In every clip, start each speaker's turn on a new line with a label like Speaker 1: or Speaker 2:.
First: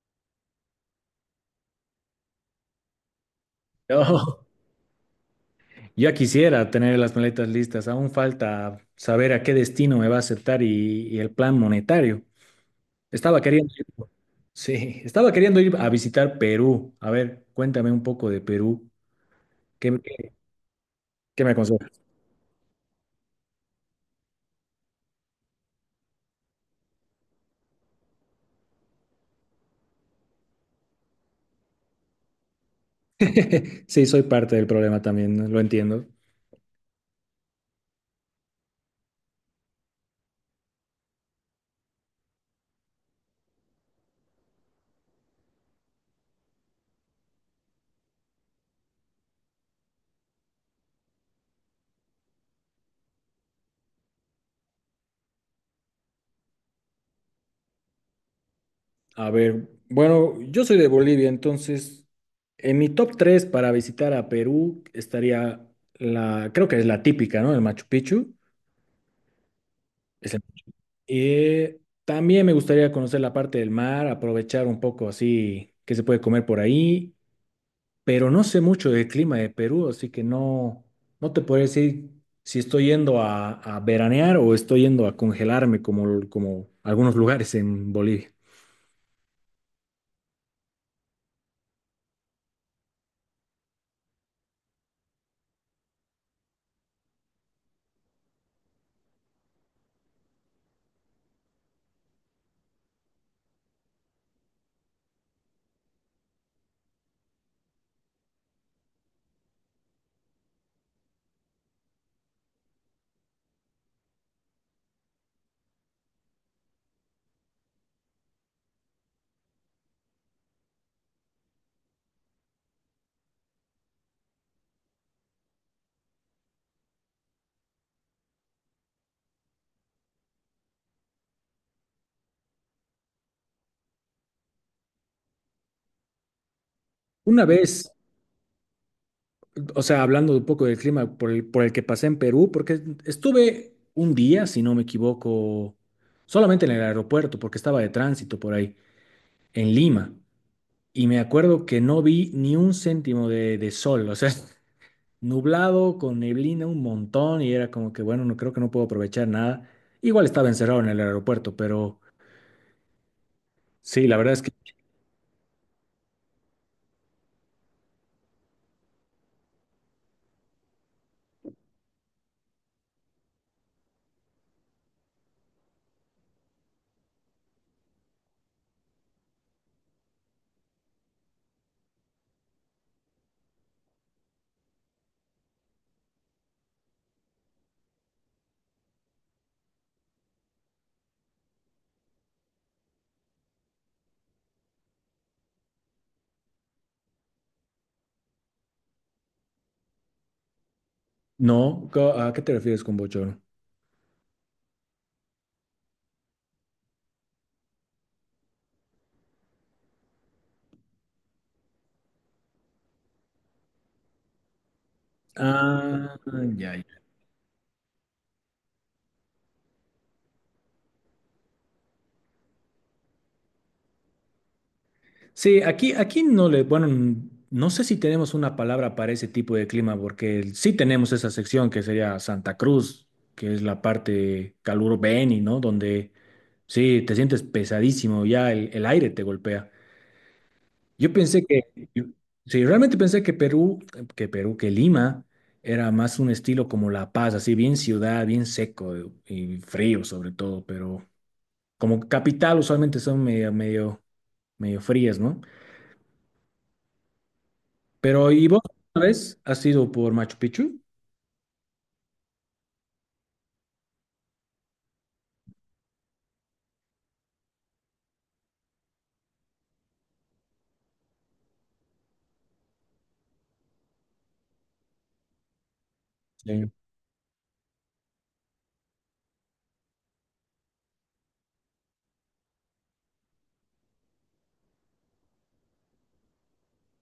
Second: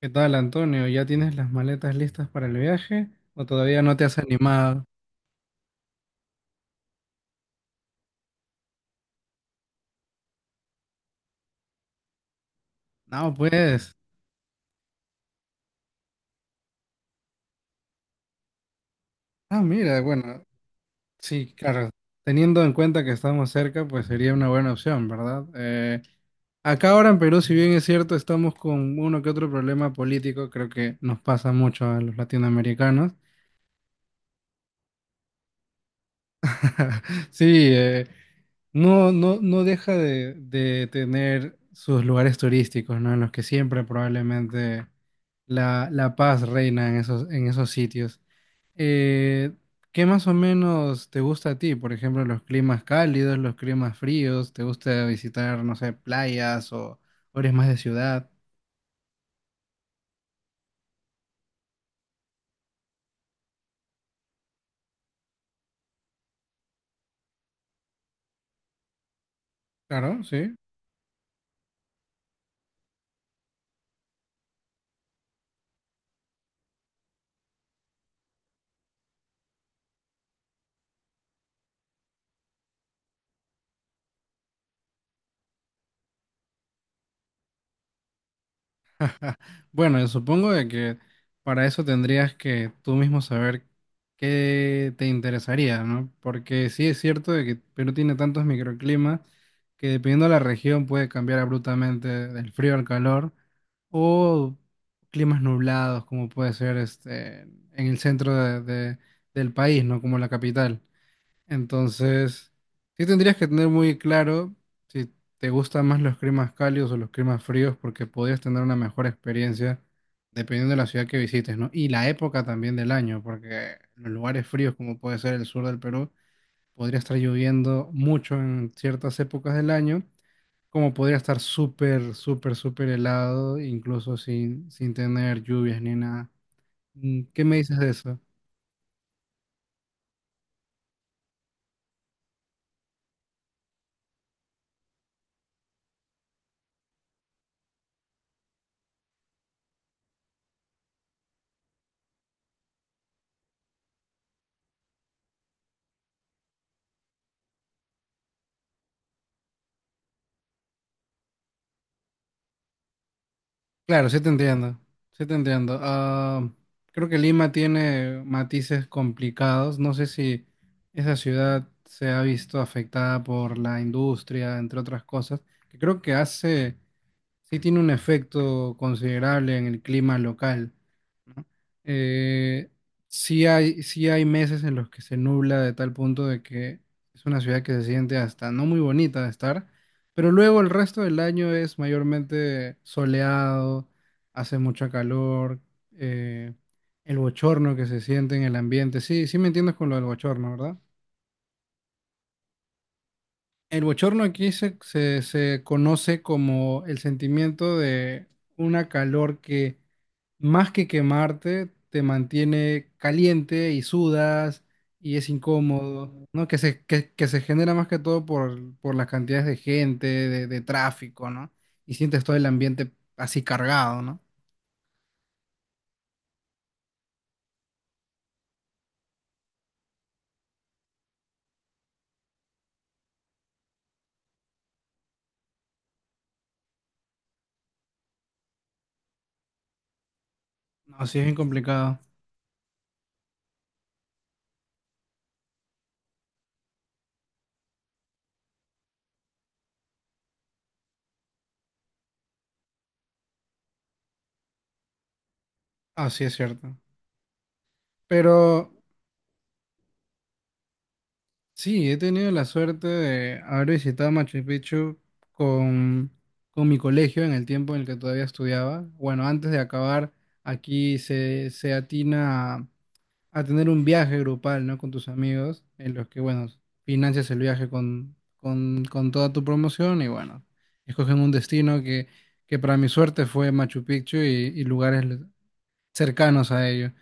Speaker 1: ¿Qué tal, Antonio? ¿Ya tienes las maletas listas para el viaje o todavía no te has
Speaker 2: No,
Speaker 1: animado?
Speaker 2: ya quisiera tener las maletas listas. Aún falta saber a qué destino me va a aceptar y el plan monetario.
Speaker 1: No,
Speaker 2: Estaba queriendo ir,
Speaker 1: pues.
Speaker 2: sí, estaba queriendo ir a visitar Perú. A ver, cuéntame un poco de Perú.
Speaker 1: Ah,
Speaker 2: ¿Qué,
Speaker 1: mira,
Speaker 2: qué-
Speaker 1: bueno,
Speaker 2: qué me
Speaker 1: sí, claro.
Speaker 2: aconsejas?
Speaker 1: Teniendo en cuenta que estamos cerca, pues sería una buena opción, ¿verdad? Acá ahora en Perú, si bien es cierto, estamos con uno que otro problema político, creo que nos pasa mucho a los latinoamericanos.
Speaker 2: Sí, soy parte del problema también, ¿no? Lo entiendo.
Speaker 1: Sí, eh, no, no, no deja de tener sus lugares turísticos, ¿no? En los que siempre probablemente la paz reina en esos sitios. Eh, ¿Qué más o menos te gusta a ti? Por ejemplo, los climas cálidos, los climas fríos, ¿te gusta visitar, no sé, playas o eres más de ciudad?
Speaker 2: A ver, bueno, yo soy de Bolivia, entonces en mi top 3 para visitar a Perú estaría creo que es la típica, ¿no? El Machu Picchu.
Speaker 1: Claro, sí.
Speaker 2: También me gustaría conocer la parte del mar, aprovechar un poco así que se puede comer por ahí, pero no sé mucho del clima de Perú, así que no te puedo decir si estoy yendo a veranear o estoy yendo a congelarme como algunos lugares en Bolivia.
Speaker 1: Bueno, yo supongo de que para eso tendrías que tú mismo saber qué te interesaría, ¿no? Porque sí es cierto de que Perú tiene tantos microclimas que dependiendo de la región puede cambiar abruptamente del frío al calor o climas nublados como puede ser este en el del país, ¿no? Como la capital. Entonces, sí tendrías que tener muy claro si te gustan más los climas cálidos o los climas fríos, porque podrías tener una mejor experiencia dependiendo de la ciudad que visites, ¿no? Y la época también del año, porque en los lugares fríos, como puede ser el sur del Perú, podría estar lloviendo mucho en ciertas épocas del año, como podría estar súper, súper, súper helado, incluso sin, sin tener lluvias ni nada. Mm, ¿qué
Speaker 2: Una
Speaker 1: me dices
Speaker 2: vez,
Speaker 1: de eso?
Speaker 2: o sea, hablando un poco del clima por el que pasé en Perú, porque estuve un día, si no me equivoco, solamente en el aeropuerto, porque estaba de tránsito por ahí, en Lima. Y me acuerdo que no vi ni un céntimo de sol, o sea, nublado, con neblina un montón, y era como que, bueno, no creo que no puedo aprovechar nada. Igual estaba encerrado en el aeropuerto, pero sí,
Speaker 1: Claro,
Speaker 2: la
Speaker 1: sí te
Speaker 2: verdad es que
Speaker 1: entiendo, sí te entiendo. Ah, creo que Lima tiene matices complicados. No sé si esa ciudad se ha visto afectada por la industria, entre otras cosas, que creo que hace sí tiene un efecto considerable en el clima local, ¿no? Eh, sí hay meses en los que se nubla de tal punto de que es una ciudad que se siente hasta no muy bonita de estar, pero luego el resto del año es mayormente soleado, hace mucho calor, eh, el bochorno que se siente en el ambiente. Sí, sí me entiendes con lo del bochorno, ¿verdad?
Speaker 2: no. ¿A qué te refieres con bochorno?
Speaker 1: El bochorno aquí se conoce como el sentimiento de una calor que más que quemarte, te mantiene caliente y sudas y es incómodo,
Speaker 2: Ah,
Speaker 1: ¿no? Que
Speaker 2: ya,
Speaker 1: se,
Speaker 2: ya.
Speaker 1: que, que se genera más que todo por las cantidades de gente, de tráfico, ¿no? Y sientes todo el ambiente así cargado, ¿no?
Speaker 2: Sí, aquí no le, bueno, no sé si tenemos una palabra para ese tipo de clima, porque sí tenemos esa sección que sería Santa Cruz, que es la parte caluro Beni, ¿no? Donde. Sí, te sientes pesadísimo, ya el aire te golpea. Yo
Speaker 1: Así es bien
Speaker 2: pensé que,
Speaker 1: complicado.
Speaker 2: yo- Sí, realmente pensé que Lima era más un estilo como La Paz, así bien ciudad, bien seco y frío sobre todo, pero como capital usualmente son medio frías, ¿no?
Speaker 1: Así es cierto.
Speaker 2: Pero ¿y vos
Speaker 1: Pero
Speaker 2: una vez has ido por Machu Picchu?
Speaker 1: sí, he tenido la suerte de haber visitado Machu Picchu con, con mi colegio en el tiempo en el que todavía estudiaba. Bueno, antes de acabar, aquí se atina a tener un viaje grupal, ¿no? Con tus amigos, en los que, bueno,
Speaker 2: Sí.
Speaker 1: financias el viaje con toda tu promoción y, bueno, escogen un destino que para mi suerte fue Machu Picchu y lugares cercanos a ello.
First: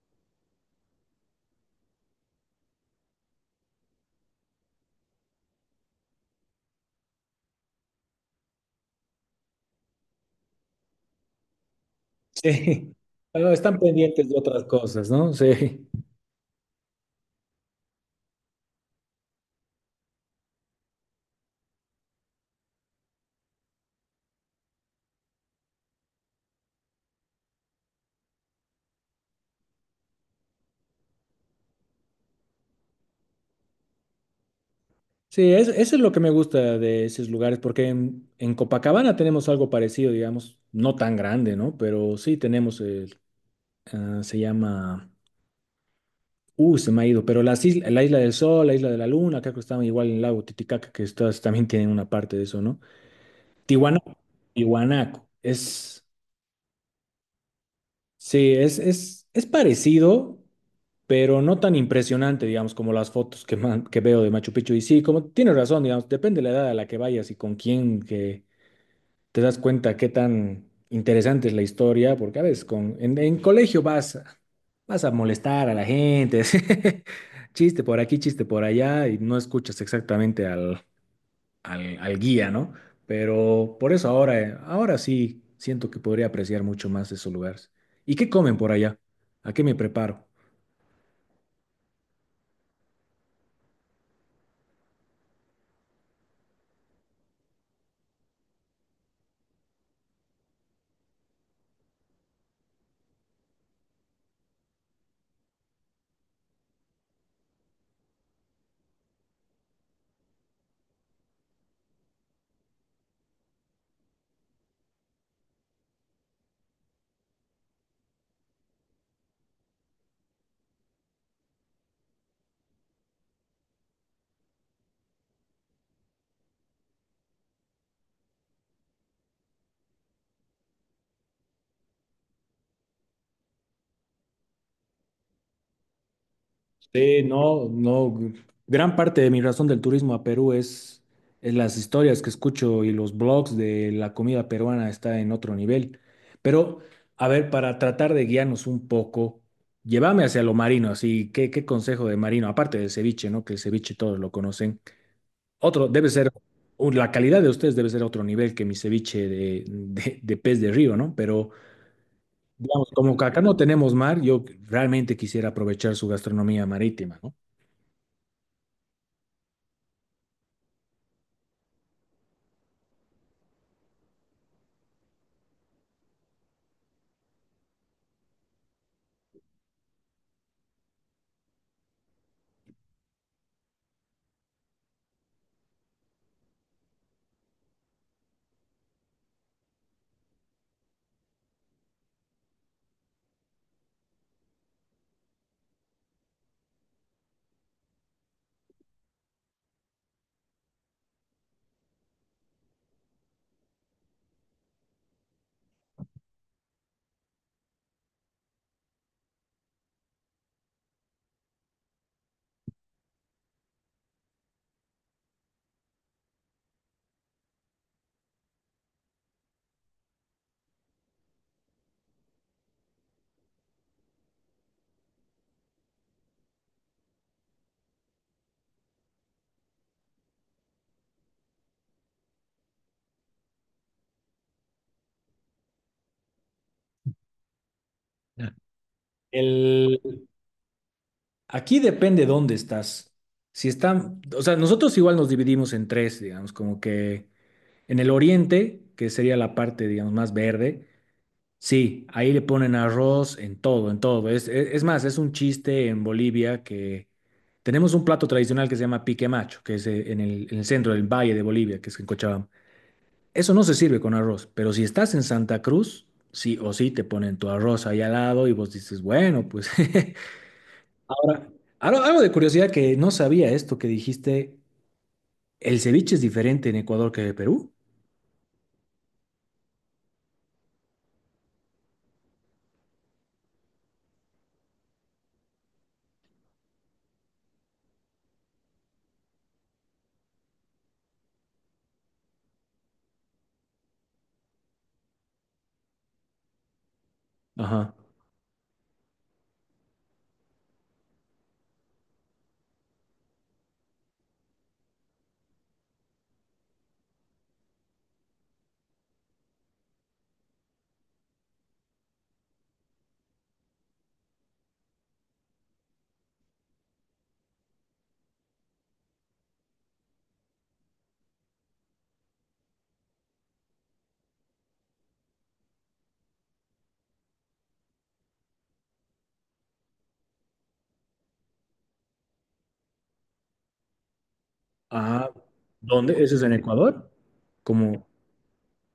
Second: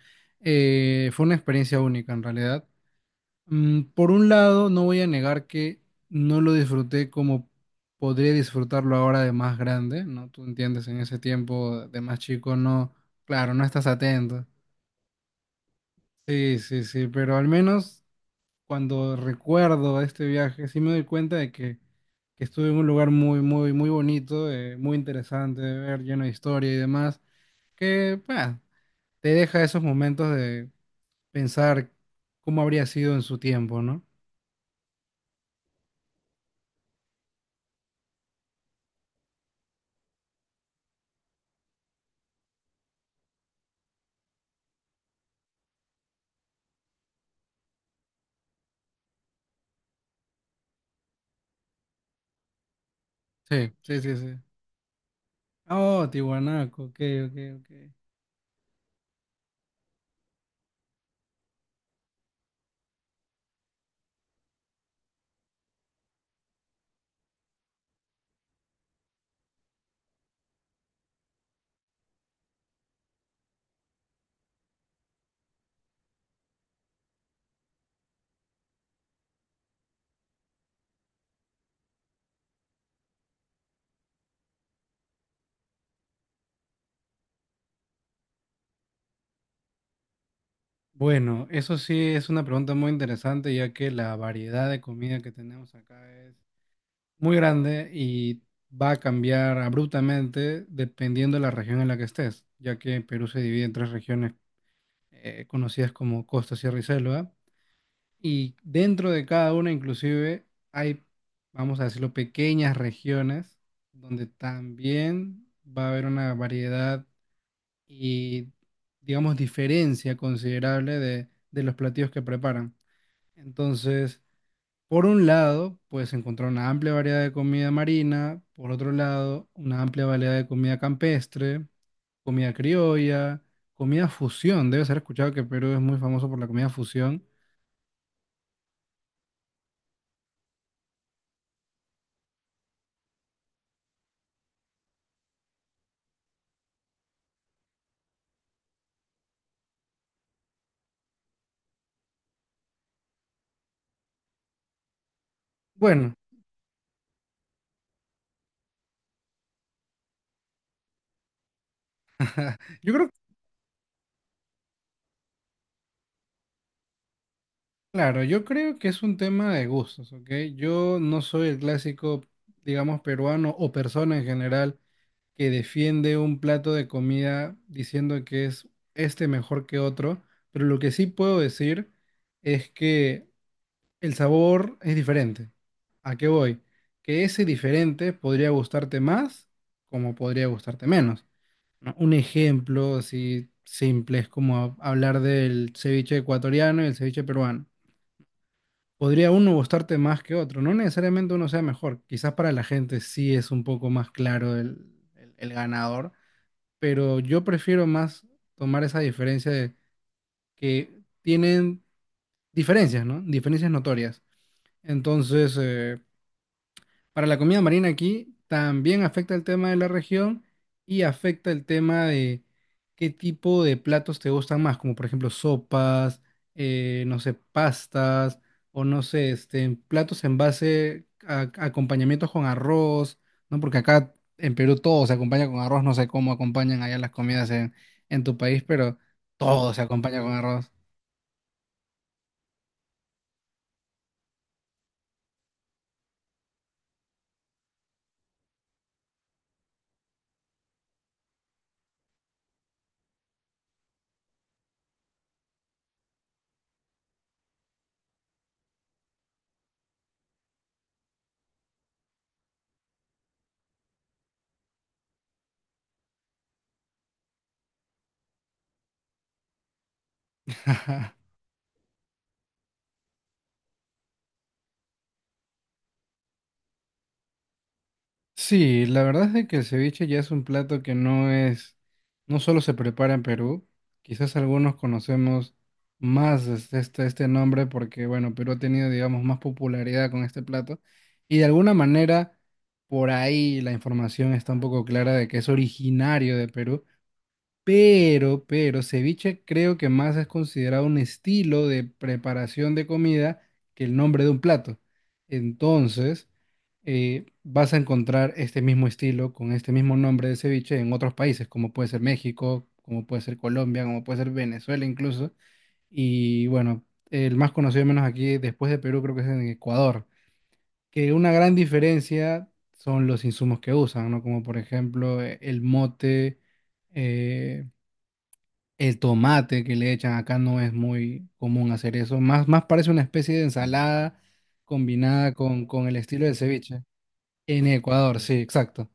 Speaker 1: Fue una experiencia única, en realidad. Mm, por un lado, no voy a negar que no lo disfruté como podría disfrutarlo ahora de más grande, ¿no? Tú entiendes, en ese tiempo de más chico no,
Speaker 2: Sí. Ah,
Speaker 1: claro, no
Speaker 2: están
Speaker 1: estás
Speaker 2: pendientes de
Speaker 1: atento.
Speaker 2: otras cosas, ¿no? Sí.
Speaker 1: Sí, sí, sí, pero al menos cuando recuerdo este viaje, sí me doy cuenta de que estuve en un lugar muy, muy, muy bonito, muy interesante de ver, lleno de historia y demás, que, bah, te deja esos momentos de pensar cómo habría sido en su tiempo, ¿no?
Speaker 2: Sí, eso es lo que me gusta de esos lugares, porque en Copacabana tenemos algo parecido, digamos, no tan grande, ¿no? Pero sí tenemos, el, ah, se llama, se me ha ido, pero la Isla del Sol, la Isla de la Luna, acá que estaban igual en el lago Titicaca, que estas también tienen una parte de eso, ¿no?
Speaker 1: Sí, sí,
Speaker 2: Tiwanaku,
Speaker 1: sí, sí.
Speaker 2: Tiwanaku,
Speaker 1: Oh, Tiwanaco, ok, ok, ok.
Speaker 2: sí, es parecido, pero no tan impresionante, digamos, como las fotos que veo de Machu Picchu. Y sí, como tienes razón, digamos, depende de la edad a la que vayas y con quién, que te das cuenta qué tan interesante es la historia, porque a veces en colegio vas, vas a molestar a la gente, así, chiste por aquí, chiste por allá, y no escuchas exactamente al guía, ¿no? Pero por eso ahora, ahora sí siento que podría apreciar mucho más esos lugares. ¿Y qué comen por allá? ¿A qué me preparo?
Speaker 1: Bueno, eso sí es una pregunta muy interesante, ya que la variedad de comida que tenemos acá es muy grande y va a cambiar abruptamente dependiendo de la región en la que estés, ya que Perú se divide en tres regiones conocidas como Costa, Sierra y Selva, y dentro de cada una inclusive hay, vamos a decirlo, pequeñas regiones donde también va a haber una variedad y, digamos, diferencia considerable de los platillos que preparan. Entonces, por un lado, puedes encontrar una amplia variedad de comida marina, por otro lado, una amplia variedad de comida campestre, comida criolla, comida fusión. Debes haber escuchado que Perú es muy famoso por la comida
Speaker 2: Sí,
Speaker 1: fusión.
Speaker 2: no, no. Gran parte de mi razón del turismo a Perú es las historias que escucho y los blogs de la comida peruana está en otro nivel. Pero, a ver, para tratar de guiarnos un poco, llévame hacia lo marino, así, ¿qué consejo de marino? Aparte del ceviche, ¿no? Que el ceviche todos lo conocen. Otro, debe
Speaker 1: Bueno,
Speaker 2: ser, la calidad de ustedes debe ser otro nivel que mi ceviche de pez de río, ¿no? Pero, digamos,
Speaker 1: yo creo,
Speaker 2: como que acá no tenemos mar, yo realmente quisiera aprovechar su gastronomía marítima, ¿no?
Speaker 1: claro, yo creo que es un tema de gustos, ¿ok? Yo no soy el clásico, digamos, peruano o persona en general que defiende un plato de comida diciendo que es este mejor que otro, pero lo que sí puedo decir es que el sabor es diferente. ¿A qué voy? Que ese diferente podría gustarte más como podría gustarte menos, ¿no? Un ejemplo así simple es como hablar del ceviche ecuatoriano y el ceviche peruano. Podría uno gustarte más que otro, no necesariamente uno sea mejor, quizás para la gente sí es un poco más claro el ganador, pero yo prefiero más tomar esa diferencia de que tienen diferencias, ¿no? Diferencias notorias. Entonces, para la comida marina aquí también afecta el tema de la región y afecta el tema de qué tipo de platos te gustan más, como por ejemplo sopas, no sé, pastas o no sé, este, platos en base a acompañamientos con arroz, ¿no? Porque acá en Perú todo se acompaña con arroz, no sé cómo acompañan allá las comidas en tu país, pero todo se acompaña
Speaker 2: El,
Speaker 1: con arroz.
Speaker 2: Aquí depende dónde estás. Si están, O sea, nosotros igual nos dividimos en tres, digamos, como que en el oriente, que sería la parte, digamos, más verde, sí, ahí le ponen arroz en todo, en todo. Es más, es un chiste en Bolivia que tenemos un plato tradicional que se llama pique macho, que es en el centro del valle de Bolivia, que es en Cochabamba. Eso no se sirve con arroz, pero si estás en Santa Cruz, sí o sí te ponen tu arroz ahí al lado y vos dices, bueno, pues. Ahora, algo de curiosidad que no sabía esto que dijiste, el ceviche es diferente en Ecuador que en Perú.
Speaker 1: Sí, la verdad es de que el ceviche ya es un plato que no es, no solo se prepara en Perú, quizás algunos conocemos más este, este, este nombre porque, bueno, Perú ha tenido, digamos, más popularidad con este plato y de alguna manera por ahí la información está un poco clara de que es originario de Perú,
Speaker 2: Ajá.
Speaker 1: pero, ceviche creo que más es considerado un estilo de preparación de comida que el nombre de un plato. Entonces, vas a encontrar este mismo estilo con este mismo nombre de ceviche en otros países, como puede ser México, como puede ser Colombia, como puede ser Venezuela incluso. Y bueno, el más conocido, al menos aquí, después de Perú, creo que es en Ecuador. Que una gran diferencia son los insumos que usan, ¿no? Como por ejemplo el mote. eh, el tomate que le echan acá no es muy común hacer eso. Más, más parece una especie de ensalada
Speaker 2: Ah,
Speaker 1: combinada con el
Speaker 2: ¿dónde?
Speaker 1: estilo del
Speaker 2: ¿Eso es en
Speaker 1: ceviche.
Speaker 2: Ecuador?
Speaker 1: En
Speaker 2: Como,
Speaker 1: Ecuador, sí, exacto.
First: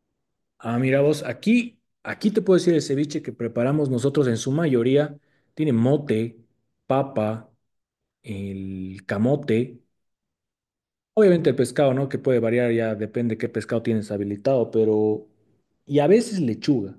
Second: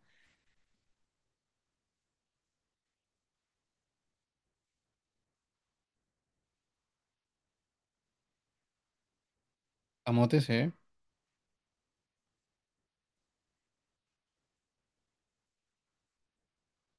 Speaker 2: ah, mira vos, aquí te puedo decir el ceviche que preparamos nosotros en su mayoría tiene mote, papa, el camote,
Speaker 1: Camote, sí.
Speaker 2: obviamente el pescado, ¿no? Que puede variar ya, depende qué pescado tienes habilitado, pero, y a veces lechuga.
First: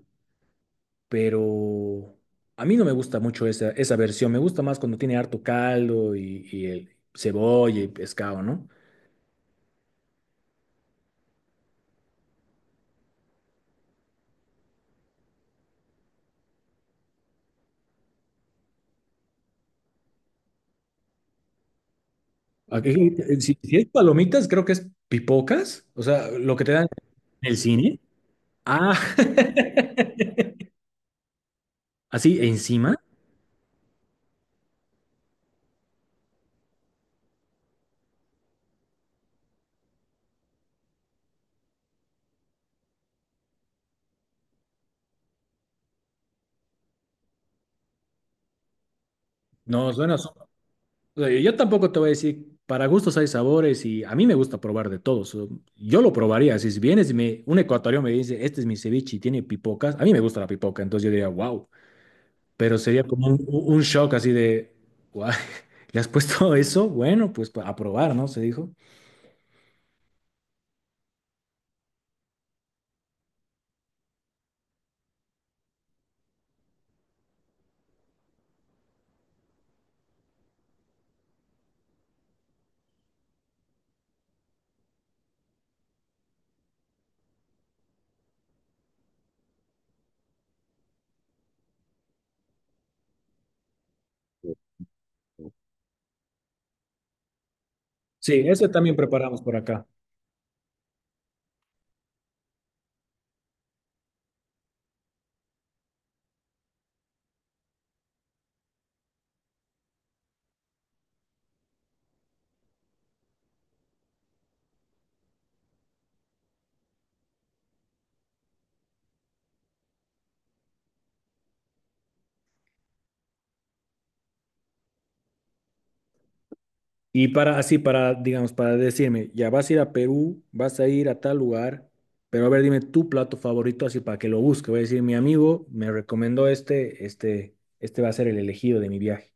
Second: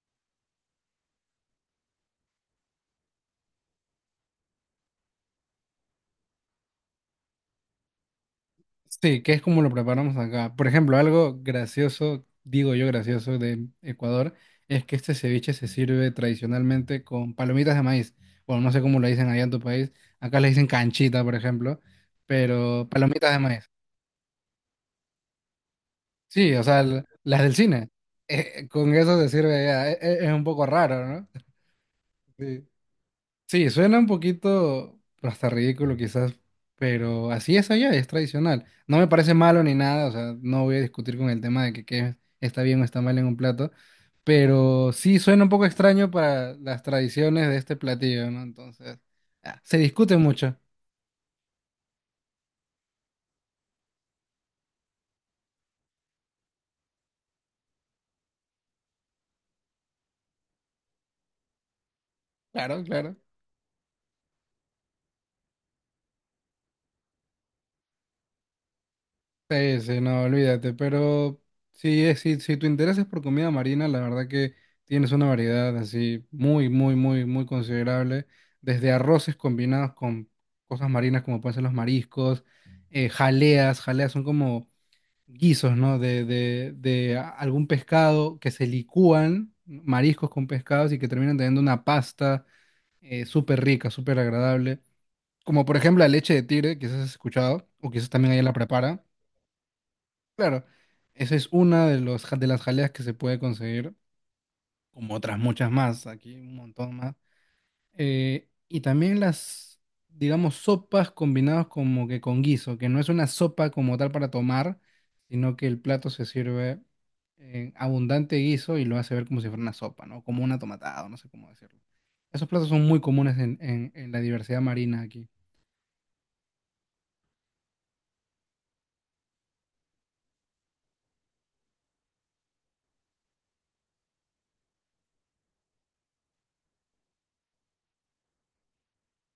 Speaker 2: Pero a mí no me gusta mucho esa versión. Me gusta más cuando tiene harto caldo y el cebolla y pescado, ¿no?
Speaker 1: Sí, que es como lo preparamos acá. Por ejemplo, algo gracioso, digo yo gracioso, de Ecuador, es que este ceviche se sirve tradicionalmente con palomitas de maíz. Bueno, no sé cómo lo dicen allá en tu país. Acá le dicen canchita, por ejemplo, pero
Speaker 2: Aquí,
Speaker 1: palomitas de
Speaker 2: si,
Speaker 1: maíz.
Speaker 2: si es palomitas, creo que es pipocas, o sea,
Speaker 1: Sí,
Speaker 2: lo
Speaker 1: o
Speaker 2: que te
Speaker 1: sea,
Speaker 2: dan
Speaker 1: las
Speaker 2: en
Speaker 1: del
Speaker 2: el
Speaker 1: cine.
Speaker 2: cine.
Speaker 1: Con
Speaker 2: Ah,
Speaker 1: eso se sirve ya. Es, un poco raro, ¿no?
Speaker 2: así
Speaker 1: Sí.
Speaker 2: encima.
Speaker 1: Sí, suena un poquito pues, hasta ridículo quizás, pero así es allá, es tradicional. No me parece malo ni nada, o sea, no voy a discutir con el tema de que qué está bien o está mal en un plato, pero sí suena un poco extraño para las tradiciones de este platillo, ¿no? Entonces, ah, se
Speaker 2: No,
Speaker 1: discute
Speaker 2: suena, o
Speaker 1: mucho.
Speaker 2: sea, yo tampoco te voy a decir, para gustos hay sabores y a mí me gusta probar de todos. Yo lo probaría. Si vienes y me, un ecuatoriano me dice, este es mi ceviche y tiene pipocas, a mí me gusta la pipoca, entonces yo diría, wow. Pero
Speaker 1: Claro,
Speaker 2: sería
Speaker 1: claro.
Speaker 2: como un shock así de, guay, ¿le has puesto eso? Bueno, pues a probar, ¿no? Se dijo.
Speaker 1: Sí, sí, no, olvídate, pero sí, si, si tu interés es por comida marina, la verdad que tienes una variedad así muy, muy, muy, muy considerable, desde arroces combinados con cosas marinas como pueden ser los mariscos, jaleas, jaleas son como guisos, ¿no? De algún pescado que se licúan, mariscos con pescados y que terminan teniendo una pasta súper rica, súper agradable, como por ejemplo la leche de tigre, quizás has escuchado, o quizás también
Speaker 2: Sí,
Speaker 1: ella la
Speaker 2: eso también
Speaker 1: prepara.
Speaker 2: preparamos por acá.
Speaker 1: Claro, esa es una de los, de las jaleas que se puede conseguir, como otras muchas más, aquí un montón más. Y también las, digamos, sopas combinadas como que con guiso, que no es una sopa como tal para tomar, sino que el plato se sirve en abundante guiso y lo hace ver como si fuera una sopa, ¿no? Como una tomatada, no sé cómo decirlo. Esos platos son muy comunes en la diversidad marina aquí.
Speaker 2: Y para, así, para, digamos, para decirme, ya vas a ir a Perú, vas a ir a tal lugar, pero a ver, dime tu plato favorito, así para que lo busque. Voy a decir, mi amigo me recomendó este va a ser el elegido de mi viaje.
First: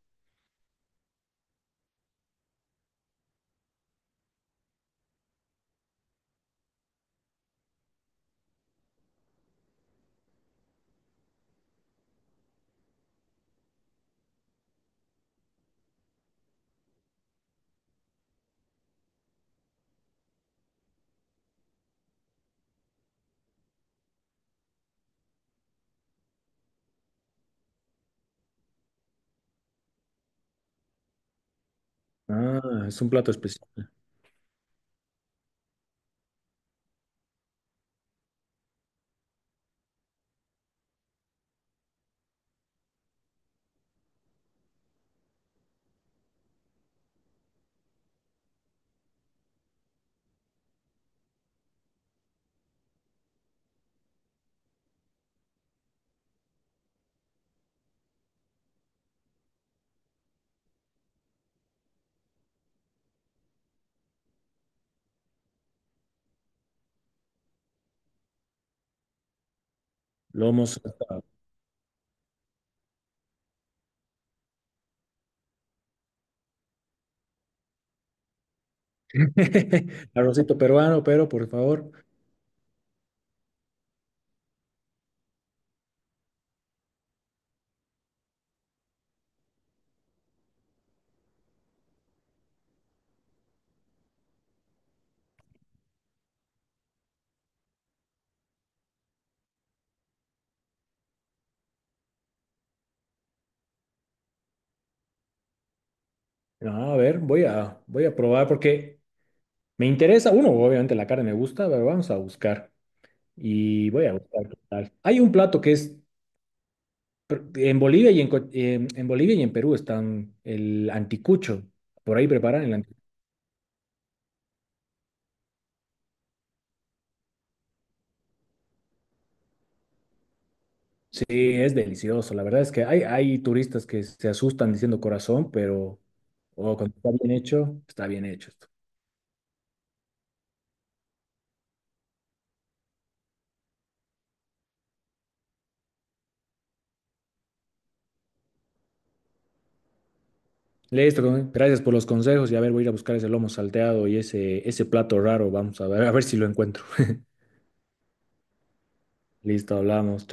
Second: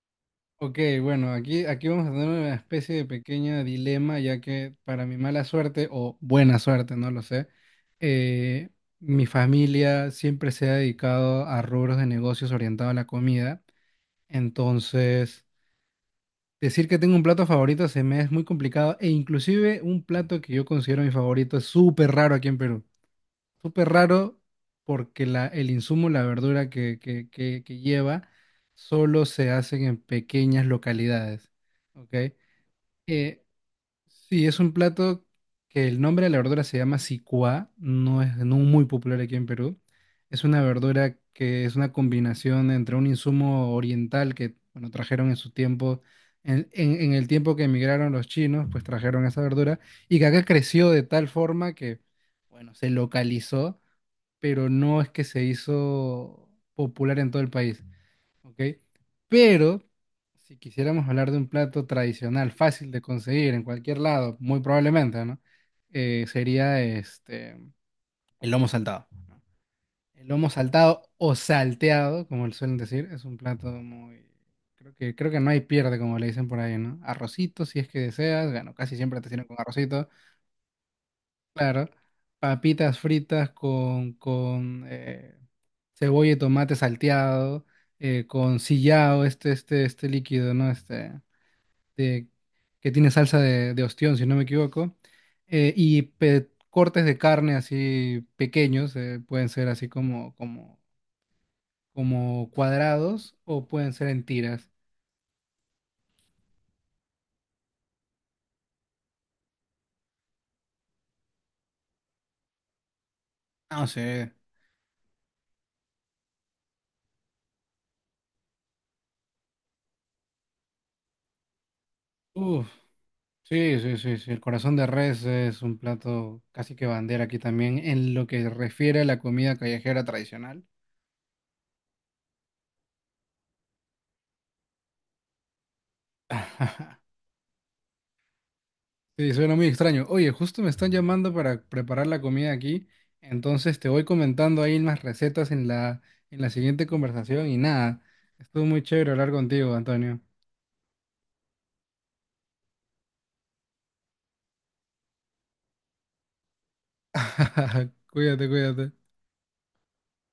Speaker 1: Ok, bueno, aquí, aquí vamos a tener una especie de pequeño dilema, ya que para mi mala suerte o buena suerte, no lo sé, eh, mi familia siempre se ha dedicado a rubros de negocios orientados a la comida. Entonces, decir que tengo un plato favorito se me es muy complicado e inclusive un plato que yo considero mi favorito es súper raro aquí en Perú. Súper raro porque la, el insumo, la verdura que lleva, solo se hacen en pequeñas localidades. ¿Ok?
Speaker 2: Ah, es un plato
Speaker 1: Eh,
Speaker 2: especial.
Speaker 1: sí, es un plato que el nombre de la verdura se llama sicuá, no es no muy popular aquí en Perú. Es una verdura que es una combinación entre un insumo oriental que, bueno, trajeron en su tiempo, en el tiempo que emigraron los chinos, pues trajeron esa verdura y que acá creció de tal forma que, bueno, se localizó pero no es que se hizo popular en todo el país, ¿ok? Pero si quisiéramos hablar de un plato tradicional, fácil de conseguir en cualquier lado, muy probablemente, ¿no? Sería este, el lomo saltado. ¿No? El lomo
Speaker 2: Lomo
Speaker 1: saltado
Speaker 2: saltado.
Speaker 1: o salteado, como le suelen decir, es un plato muy... creo que no hay pierde, como le dicen por ahí, ¿no? Arrocito, si es que deseas, bueno, casi siempre te sirven con arrocito.
Speaker 2: Arrocito peruano, pero por
Speaker 1: Claro,
Speaker 2: favor.
Speaker 1: papitas fritas con cebolla y tomate salteado, con sillao, este líquido, ¿no? Este, de- que tiene salsa de ostión, si no me equivoco. Cortes de carne así pequeños, pueden ser así como, como, como cuadrados o pueden ser en tiras.
Speaker 2: No, a ver, voy a probar porque me interesa, uno, obviamente la carne me gusta, pero vamos a buscar.
Speaker 1: No
Speaker 2: Y voy
Speaker 1: sé.
Speaker 2: a buscar qué tal. Hay un plato que es en Bolivia y en Bolivia y en Perú están el anticucho. Por ahí preparan
Speaker 1: Uf.
Speaker 2: el anticucho.
Speaker 1: Sí, sí, sí, sí. El corazón de res es un plato casi que bandera aquí también en lo que refiere a la comida callejera tradicional.
Speaker 2: Sí, es delicioso. La verdad es que hay turistas que se asustan diciendo corazón, pero oh, cuando está bien hecho esto.
Speaker 1: Sí, suena muy extraño. Oye, justo me están llamando para preparar la comida aquí, entonces te voy comentando ahí las recetas en la siguiente conversación y nada, estuvo muy chévere hablar contigo, Antonio.
Speaker 2: Listo, gracias por los consejos. Y a ver, voy a ir a buscar ese lomo salteado y ese plato raro. Vamos a ver si lo encuentro.
Speaker 1: Cuídate, cuídate.
Speaker 2: Listo, hablamos.